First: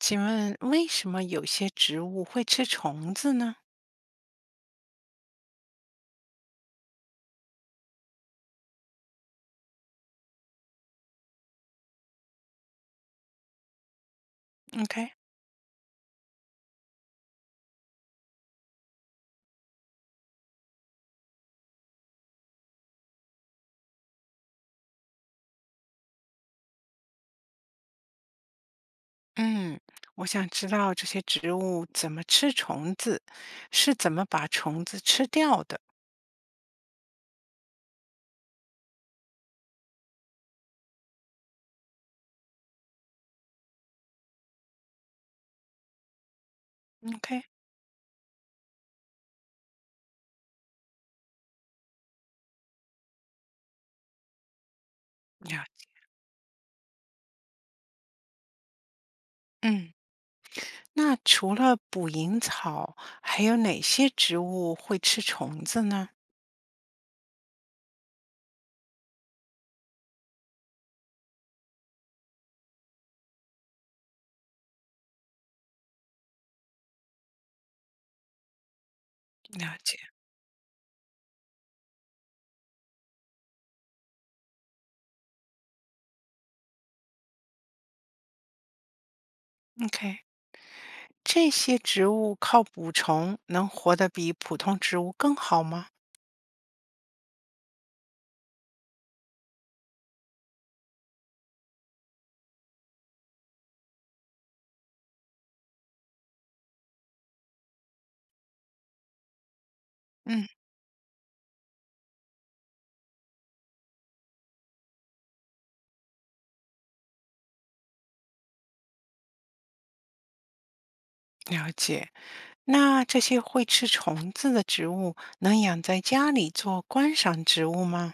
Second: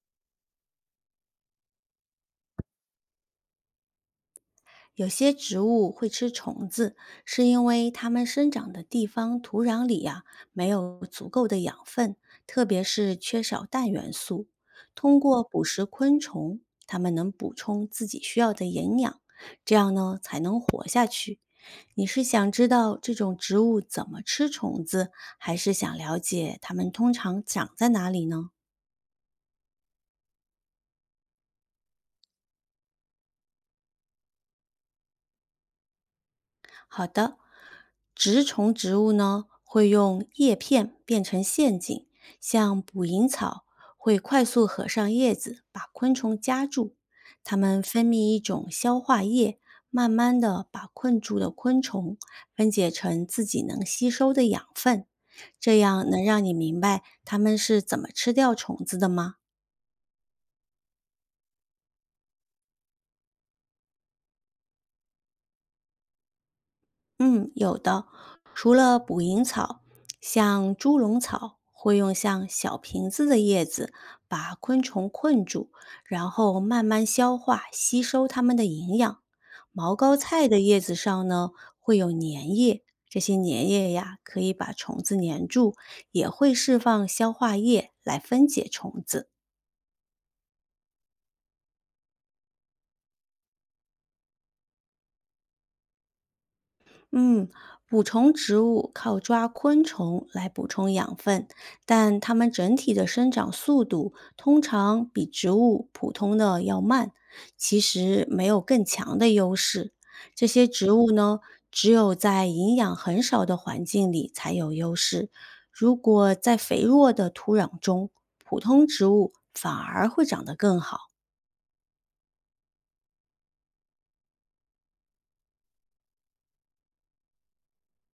请问为什么有些植物会吃虫子呢有些植物会吃虫子，是因为它们生长的地方土壤里呀、没有足够的养分，特别是缺少氮元素。？OK，通过捕食昆虫，它们能补充自己需要的营养，这样呢才能活下去。你是想知道这种植物怎么吃虫子，还是想了解它们通常长在哪里呢？嗯，我想知道这些植物怎么吃虫子，是怎么把虫子吃掉的好的，植虫植物呢会用叶片变成陷阱，像捕蝇草会快速合上叶子，把昆虫夹住。？OK，它们分泌一种消化液，慢慢的把困住的昆虫分解成自己能吸收的养分。呀，这样能让你明白它们是怎么吃掉虫子的吗？嗯，那除了捕蝇草，还有哪些植物会吃虫子呢？嗯，有的。除了捕蝇草，像猪笼草会用像小瓶子的叶子把昆虫困住，然后慢慢消化吸收它们的营养。了毛解膏菜的叶子上呢会有粘液，这些粘液呀可以把虫子粘住，也会释放消化液来分解虫子。，OK，这些植物靠捕虫能活得比普通植物更好吗？嗯，捕虫植物靠抓昆虫来补充养分，但它们整体的生长速度通常比植物普通的要慢，其实没有更强的优势。这嗯，些植物呢，只有在营养很少的环境里才有优势。如果在肥沃的土壤中，普通植物反而会长得更好。了解。那这些会吃虫子的植物能养在家里做观赏植物吗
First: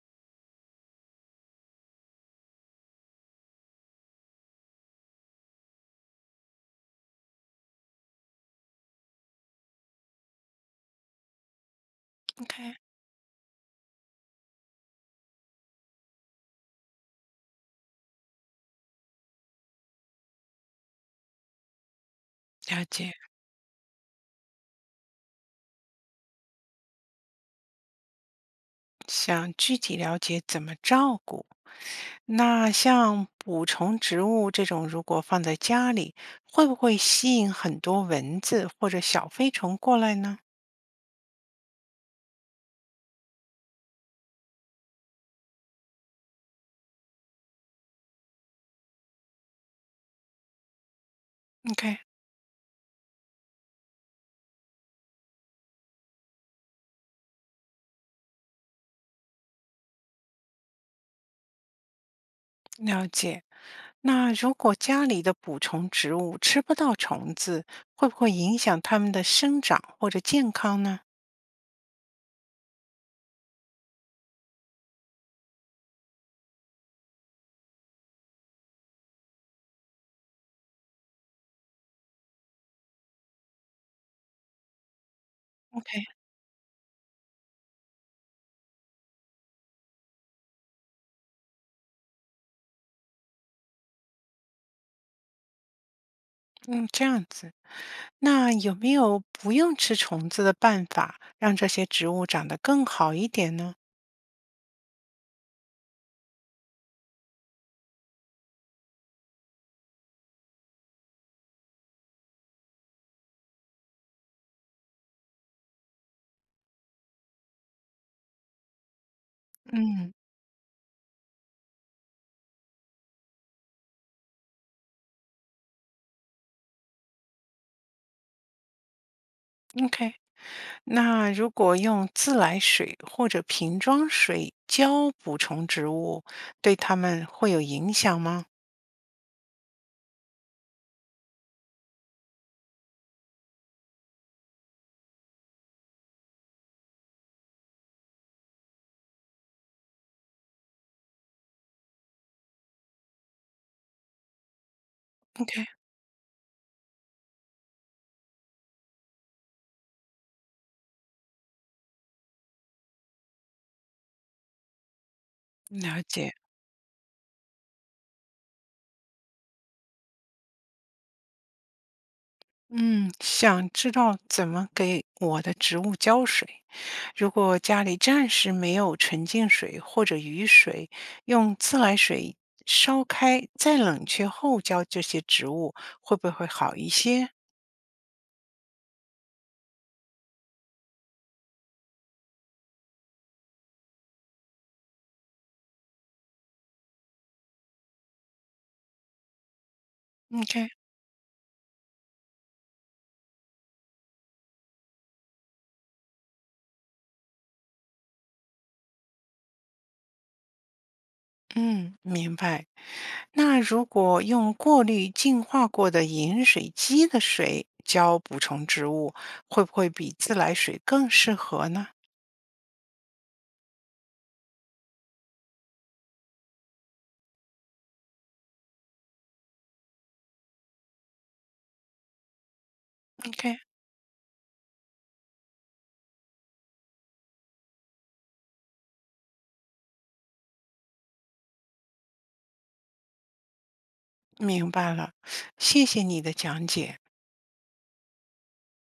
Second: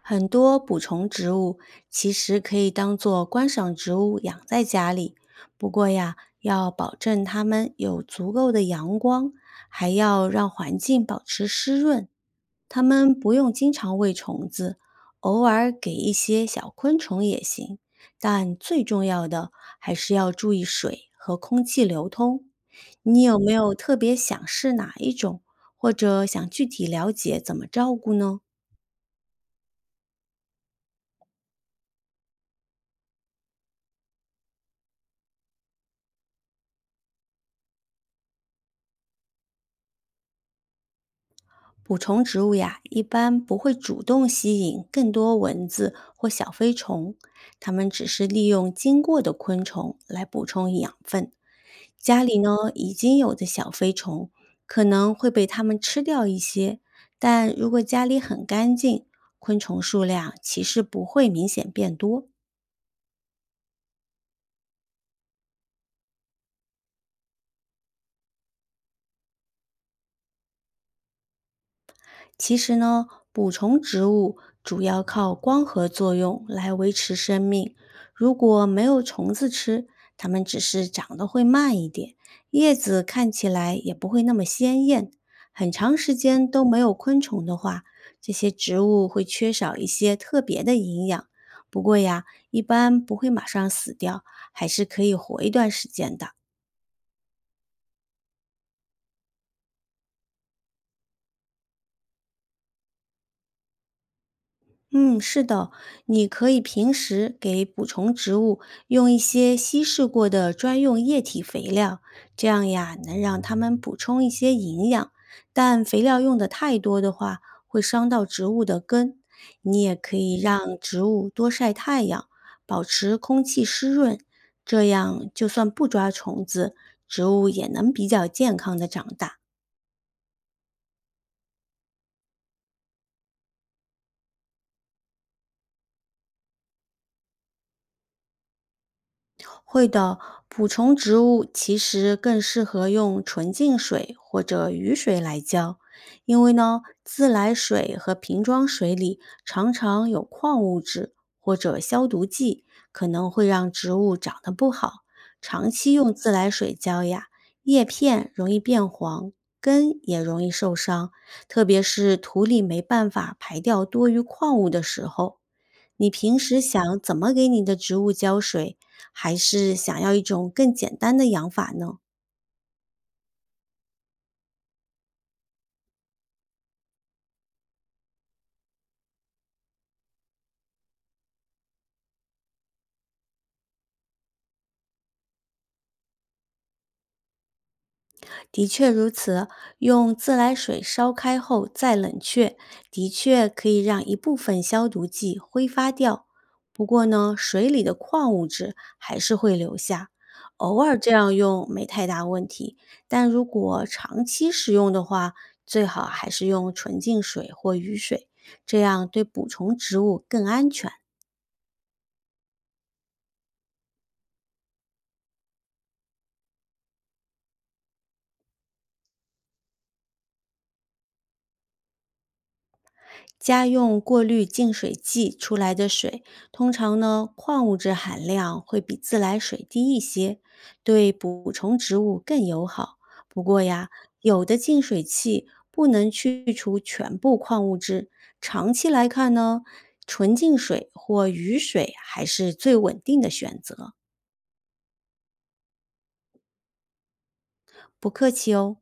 很多补充植物其实可以当做观赏植物养在家里，不过呀，要保证它们有足够的阳光，还要让环境保持湿润。？OK，它们不用经常喂虫子，偶尔给一些小昆虫也行，但最重要的还是要注意水和空气流通。了解。你有没有特别想试哪一种，或者想具体了解怎么照顾呢？想具体了解怎么照顾。那像捕虫植物这种，如果放在家里，会不会吸引很多蚊子或者小飞虫过来呢捕虫植物呀，一般不会主动吸引更多蚊子或小飞虫，它们只是利用经过的昆虫来补充养分。？OK，家里呢已经有的小飞虫可能会被它们吃掉一些，但如果家里很干净，昆虫数量其实不会明显变多。了解。那如果家里的捕虫植物吃不到虫子，会不会影响它们的生长或者健康呢其实呢，补充植物主要靠光合作用来维持生命。如果没有虫子吃，它们只是长得会慢一点，叶子看起来也不会那么鲜艳。很长？OK，时间都没有昆虫的话，这些植物会缺少一些特别的营养。不过呀，一般不会马上死掉，还是可以活一段时间的。嗯，这样子。那有没有不用吃虫子的办法，让这些植物长得更好一点呢？嗯，是的，你可以平时给补充植物用一些稀释过的专用液体肥料，这样呀能让它们补充一些营养。但肥料用的太多的话，会伤到植物的根。你也嗯，可以让植物多晒太阳，保持空气湿润，这样就算不抓虫子，植物也能比较健康的长大。OK，那如果用自来水或者瓶装水浇补充植物，对它们会有影响吗会的，补充植物其实更适合用纯净水或者雨水来浇，因为呢，自来水和瓶装水里常常有矿物质或者消毒剂，可能会让植物长得不好。？OK，长期用自来水浇呀，叶片容易变黄，根也容易受伤，特别是土里没办法排掉多余矿物的时候。了你解。平时想怎么给你的植物浇水，还是想要一种更简单的养法呢？嗯，想知道怎么给我的植物浇水。如果家里暂时没有纯净水或者雨水，用自来水烧开再冷却后浇这些植物，会不会好一些的确如此，用自来水烧开后再冷却，的确可以让一部分消毒剂挥发掉。不过呢，水里的矿物质还是会留下，？OK，偶尔这样用没太大问题。但如果长期使用的话，最好还是用纯净水或雨水，这样对补充植物更安全。嗯，明白。那如果用过滤净化过的饮水机的水浇补充植物，会不会比自来水更适合呢家用过滤净水器出来的水，通常呢矿物质含量会比自来水低一些，对补充植物更友好。不？OK，过呀，有的净水器不能去除全部矿物质，长期来看呢，纯净水或雨水还是最稳定的选择。明白了，谢谢你的讲解。不客气哦。